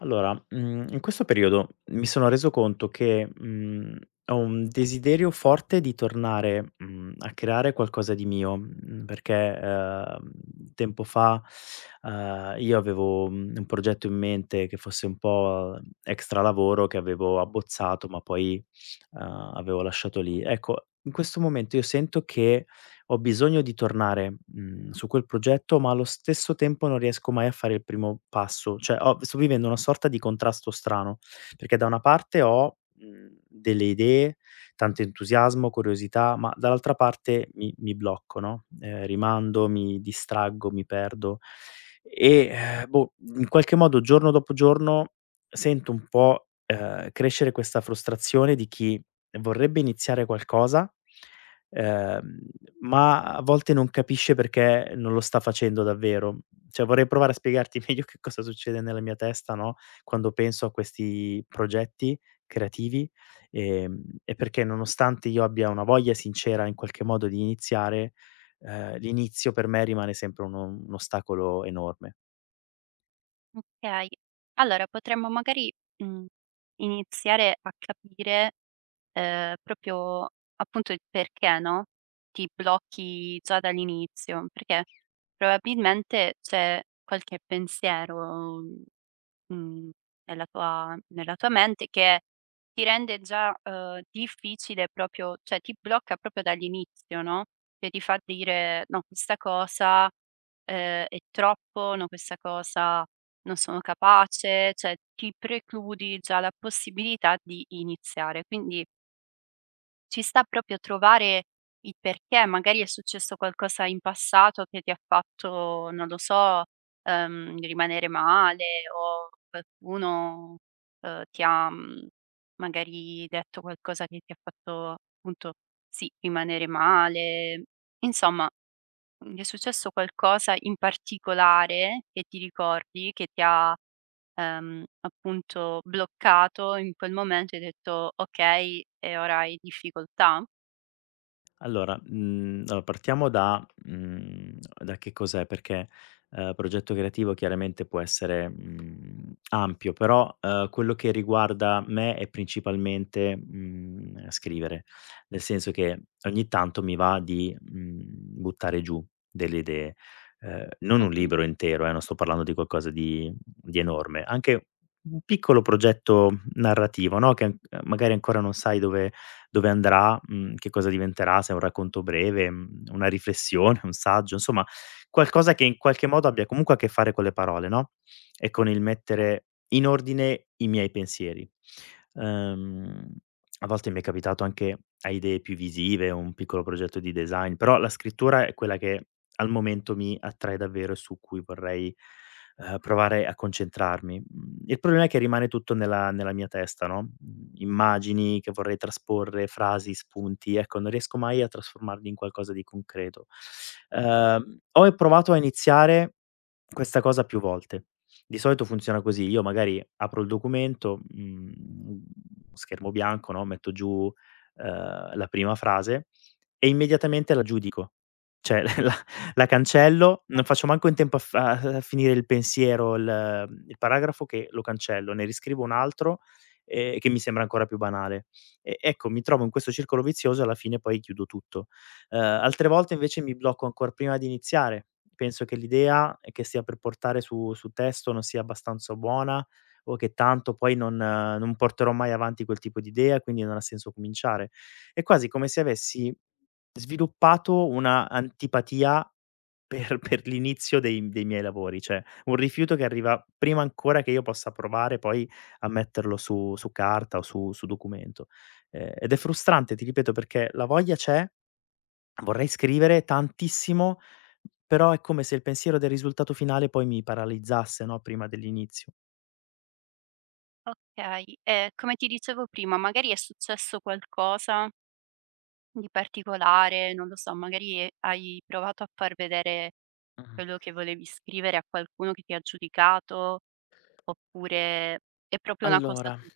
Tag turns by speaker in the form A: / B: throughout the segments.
A: Allora, in questo periodo mi sono reso conto che, ho un desiderio forte di tornare, a creare qualcosa di mio, perché, ehm, tempo fa, io avevo, un progetto in mente che fosse un po' extra lavoro che avevo abbozzato, ma poi, avevo lasciato lì. Ecco, in questo momento io sento che ho bisogno di tornare, su quel progetto, ma allo stesso tempo non riesco mai a fare il primo passo. Cioè ho sto vivendo una sorta di contrasto strano, perché da una parte ho, delle idee, tanto entusiasmo, curiosità, ma dall'altra parte mi blocco, no, rimando, mi distraggo, mi perdo e, boh, in qualche modo giorno dopo giorno sento un po', crescere questa frustrazione di chi vorrebbe iniziare qualcosa ehm, ma a volte non capisce perché non lo sta facendo davvero. Cioè vorrei provare a spiegarti meglio che cosa succede nella mia testa, no, quando penso a questi progetti creativi, e perché nonostante io abbia una voglia sincera in qualche modo di iniziare, l'inizio per me rimane sempre uno un ostacolo enorme.
B: Okay. Allora potremmo magari, mhmm, iniziare a capire, proprio appunto il perché, no, ti blocchi già dall'inizio, perché probabilmente c'è qualche pensiero, mhmm Mhmm, nella tua mente che ti rende già, difficile proprio cioè ti blocca proprio dall'inizio, no, che ti fa dire: "No, questa cosa, è troppo, no, questa cosa non sono capace", cioè ti precludi già la possibilità di iniziare. Quindi ci sta proprio trovare il perché, magari è successo qualcosa in passato che ti ha fatto, non lo so, rimanere male o qualcuno, ti ha, magari detto qualcosa che ti ha fatto appunto, sì, rimanere male. Insomma, mhmm, gli è successo qualcosa in particolare che ti ricordi, che ti ha, appunto bloccato in quel momento e hai detto: "Okay, e ora hai difficoltà?"
A: Allora, partiamo da da che cos'è, perché, progetto creativo chiaramente può essere, ampio, però, quello che riguarda me è principalmente, scrivere. Nel senso che ogni tanto mi va di, buttare giù delle idee, non un
B: Mh-mh.
A: libro intero, non sto parlando di qualcosa di enorme, anche un piccolo progetto narrativo, no, che an magari ancora non sai dove andrà, che cosa diventerà, se è un racconto breve, una riflessione, un saggio, insomma qualcosa che in qualche modo abbia comunque a che fare con le parole, no, e con il mettere in ordine i miei pensieri. Ehm, a volte mi è capitato anche a idee più visive, un piccolo progetto di design, però la scrittura è quella che al momento mi attrae davvero e su cui vorrei provare a concentrarmi. Mhmm, il problema è che rimane tutto nella mia testa, no, immagini che vorrei trasporre, frasi, spunti, ecco, non riesco mai a trasformarli in qualcosa di concreto. Ho provato a iniziare questa cosa più volte. Di solito funziona così: io magari apro il documento, schermo bianco, no, metto giù, la prima frase e immediatamente la giudico. Cioè la cancello, non faccio manco in tempo a f a a finire il pensiero, il paragrafo che lo cancello, ne riscrivo un altro, che mi sembra ancora più banale. E ecco, mi trovo in questo circolo vizioso e alla fine poi chiudo tutto. Altre volte invece mi blocco ancor prima di iniziare. Penso che l'idea che stia per portare su testo non sia abbastanza buona o che tanto poi non porterò mai avanti quel tipo di idea, quindi non ha senso cominciare. È quasi come se avessi sviluppato una antipatia per per l'inizio dei miei lavori, cioè un rifiuto che arriva prima ancora che io possa provare poi a metterlo su carta o su documento. Ed è frustrante, ti ripeto, perché la voglia c'è, vorrei scrivere tantissimo, però è come se il pensiero del risultato finale poi mi paralizzasse, no, prima dell'inizio.
B: Okay, e come ti dicevo prima, magari è successo qualcosa di particolare, non lo so, magari, hai provato a far vedere
A: Mh.
B: quello che volevi scrivere a qualcuno che ti ha giudicato, oppure è proprio una cosa
A: Allora.
B: tu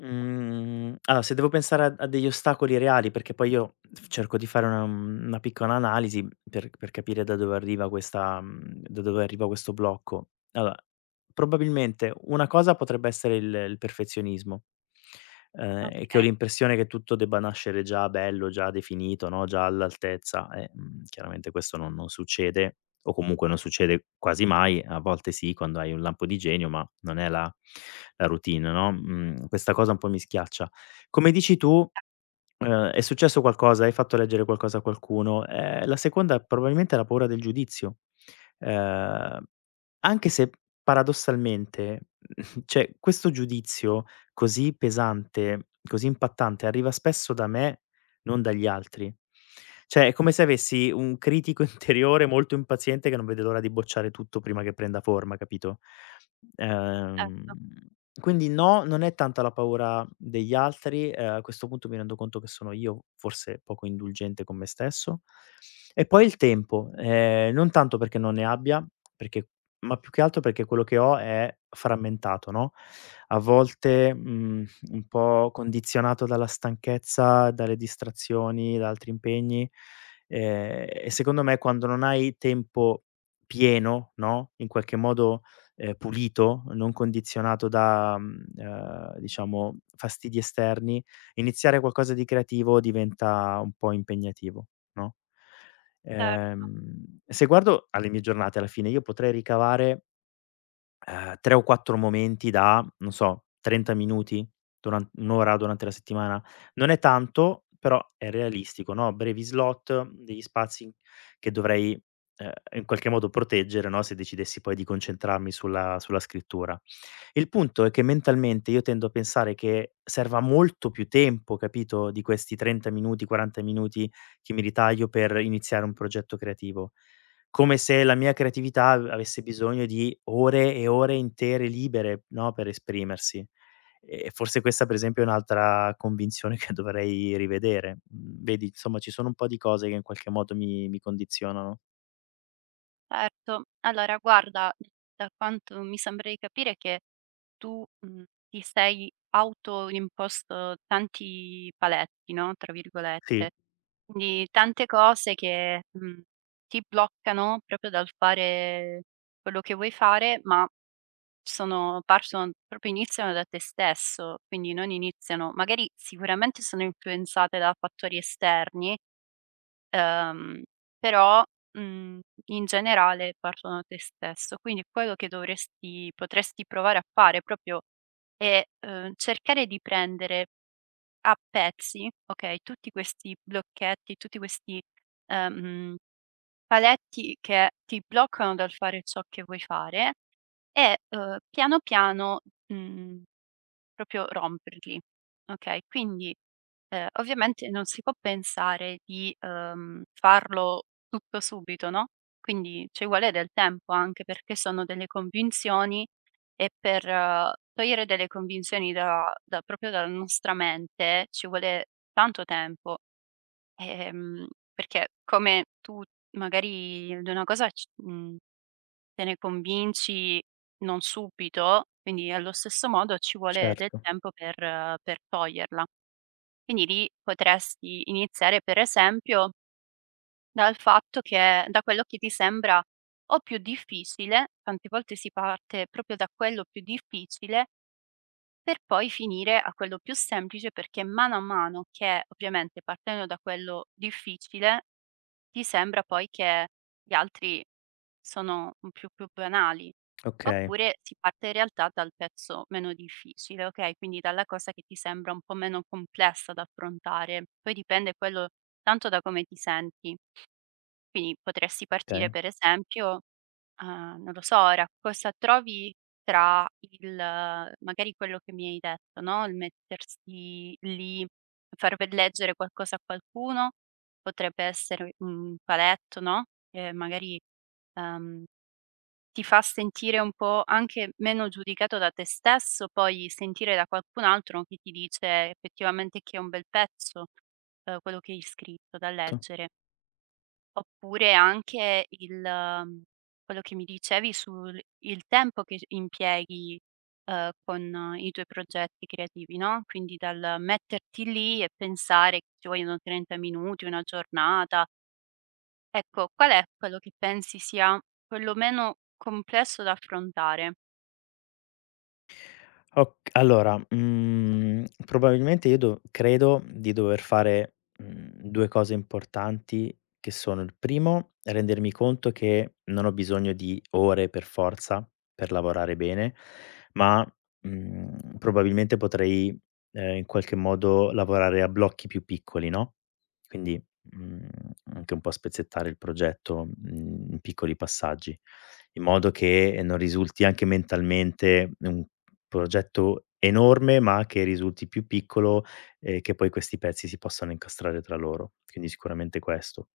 A: Se devo pensare a degli ostacoli reali, perché poi io f cerco di fare una una piccola analisi per capire da dove arriva questa da dove arriva questo blocco. Allora, probabilmente una cosa potrebbe essere il perfezionismo, e che ho
B: okay,
A: l'impressione che tutto debba nascere già bello, già definito, no, già all'altezza e, chiaramente questo non succede o comunque non succede quasi mai, a volte sì quando hai un lampo di genio, ma non è la routine, no, questa cosa un po' mi schiaccia. Come dici tu. È successo qualcosa, hai fatto leggere qualcosa a qualcuno. La seconda probabilmente è la paura del giudizio. Ehm, anche se paradossalmente, cioè questo giudizio così pesante, così impattante, arriva spesso da me, non dagli altri. Cioè è come se avessi un critico interiore molto impaziente che non vede l'ora di bocciare tutto prima che prenda forma, capito?
B: ecco,
A: Ehm quindi no, non è tanta la paura degli altri, a questo punto mi rendo conto che sono io forse poco indulgente con me stesso. E poi il tempo, non tanto perché non ne abbia, perché ma più che altro perché quello che ho è frammentato, no, a volte, un po' condizionato dalla stanchezza, dalle distrazioni, da altri impegni, e secondo me quando non hai tempo pieno, no, in qualche modo pulito, non condizionato da, diciamo fastidi esterni, iniziare qualcosa di creativo diventa un po' impegnativo, no,
B: cer
A: se guardo alle mie giornate alla fine io potrei ricavare 3 o 4 momenti da, non so, 30 minuti, duran 1 ora durante la settimana. Non è tanto, però è realistico, no, brevi slot, degli spazi che dovrei, in qualche modo proteggere, no, se decidessi poi di concentrarmi sulla scrittura. Il punto è che mentalmente io tendo a pensare che serva molto più tempo, capito, di questi 30 minuti, 40 minuti che mi ritaglio per iniziare un progetto creativo. Come se la mia creatività av avesse bisogno di ore e ore intere libere, no, per esprimersi. E forse questa per esempio è un'altra convinzione che dovrei rivedere. Mhmm, vedi insomma ci sono un po' di cose che in qualche modo mi condizionano.
B: certo. Allora guarda, da quanto mi sembra di capire che tu, ti sei autoimposto tanti paletti, no, tra
A: Sì,
B: virgolette, quindi tante cose che, ti bloccano proprio dal fare quello che vuoi fare, ma sono partono proprio iniziano da te stesso, quindi non iniziano magari sicuramente sono influenzate da fattori esterni. Ehm, Però, mhmm, in generale partono da te stesso. Quindi quello che dovresti potresti provare a fare proprio è, cercare di prendere a pezzi, okay, tutti questi blocchetti, tutti questi, ehm, paletti che ti bloccano dal fare ciò che vuoi fare e, piano piano, mhmm, proprio romperli, okay? Quindi, ovviamente non si può pensare di, farlo tutto subito, no, quindi ci vuole del tempo anche perché sono delle convinzioni e per togliere delle convinzioni da proprio dalla nostra mente ci vuole tanto tempo, ehm, perché come tu magari ad una cosa te ne convinci non subito, quindi allo stesso modo ci vuole del
A: certo.
B: tempo per toglierla. Quindi lì potresti iniziare, per esempio, dal fatto che da quello che ti sembra o più difficile, tante volte si parte proprio da quello più difficile, per poi finire a quello più semplice, perché mano a mano che ovviamente partendo da quello difficile ti sembra poi che gli altri sono un più banali.
A: Okay,
B: Oppure si parte in realtà dal pezzo meno difficile, okay, quindi dalla cosa che ti sembra un po' meno complessa da affrontare. Poi dipende quello tanto da come ti senti. Quindi potresti partire
A: okay.
B: per esempio ah, non lo so, ora cosa trovi tra il magari quello che mi hai detto, no, il mettersi lì, far per leggere qualcosa a qualcuno, potrebbe essere un paletto, no, che magari, ehm, ti fa sentire un po' anche meno giudicato da te stesso, poi sentire da qualcun altro che ti dice effettivamente che è un bel pezzo, quello che hai scritto da leggere. Oppure anche quello che mi dicevi sul il tempo che s impieghi, con i tuoi progetti creativi, no, quindi dal metterti lì e pensare che ci vogliono 30 minuti, 1 giornata. Ecco, qual è quello che pensi sia quello meno complesso da affrontare?
A: Oc allora, probabilmente io do credo di dover fare, 2 cose importanti che sono: il primo, rendermi conto che non ho bisogno di ore per forza per lavorare bene, ma, probabilmente potrei, in qualche modo lavorare a blocchi più piccoli, no, quindi, mhmm, anche un po' spezzettare il progetto, in piccoli passaggi, in modo che non risulti anche mentalmente un progetto enorme, ma che risulti più piccolo e che poi questi pezzi si possano incastrare tra loro, quindi sicuramente questo.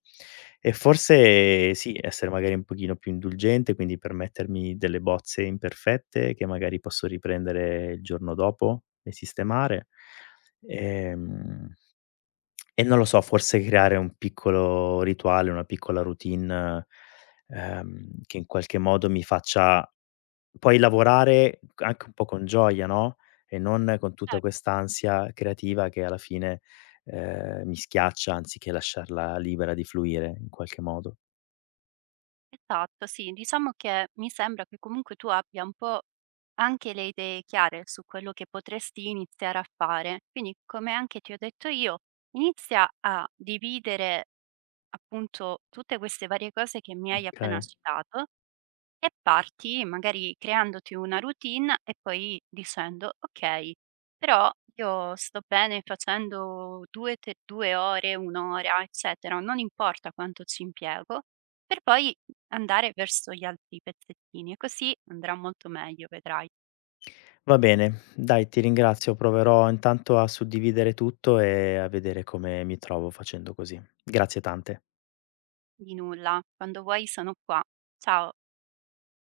A: E forse sì, essere magari un pochino più indulgente, quindi permettermi delle bozze imperfette che magari posso riprendere il giorno dopo e sistemare. Ehm, e non lo so, forse creare un piccolo rituale, una piccola routine, che in qualche modo mi faccia puoi lavorare anche un po' con gioia, no, e non con
B: Eh.
A: tutta quest'ansia creativa che alla fine, mi schiaccia anziché lasciarla libera di fluire in qualche modo.
B: Esatto, sì. Diciamo che mi sembra che comunque tu abbia un po' anche le idee chiare su quello che potresti iniziare a fare. Quindi, come anche ti ho detto io, inizia a dividere appunto tutte queste varie cose che mi hai appena
A: Okay,
B: citato e parti magari creandoti una routine e poi dicendo: "Okay, però io sto bene facendo 2 ore, 1 ora, eccetera, non importa quanto ci impiego", per poi andare verso gli altri pezzettini e così andrà molto meglio, vedrai.
A: va bene. Dai, ti ringrazio. Proverò intanto a suddividere tutto e a vedere come mi trovo facendo così. Grazie tante.
B: Di nulla, quando vuoi sono qua. Ciao.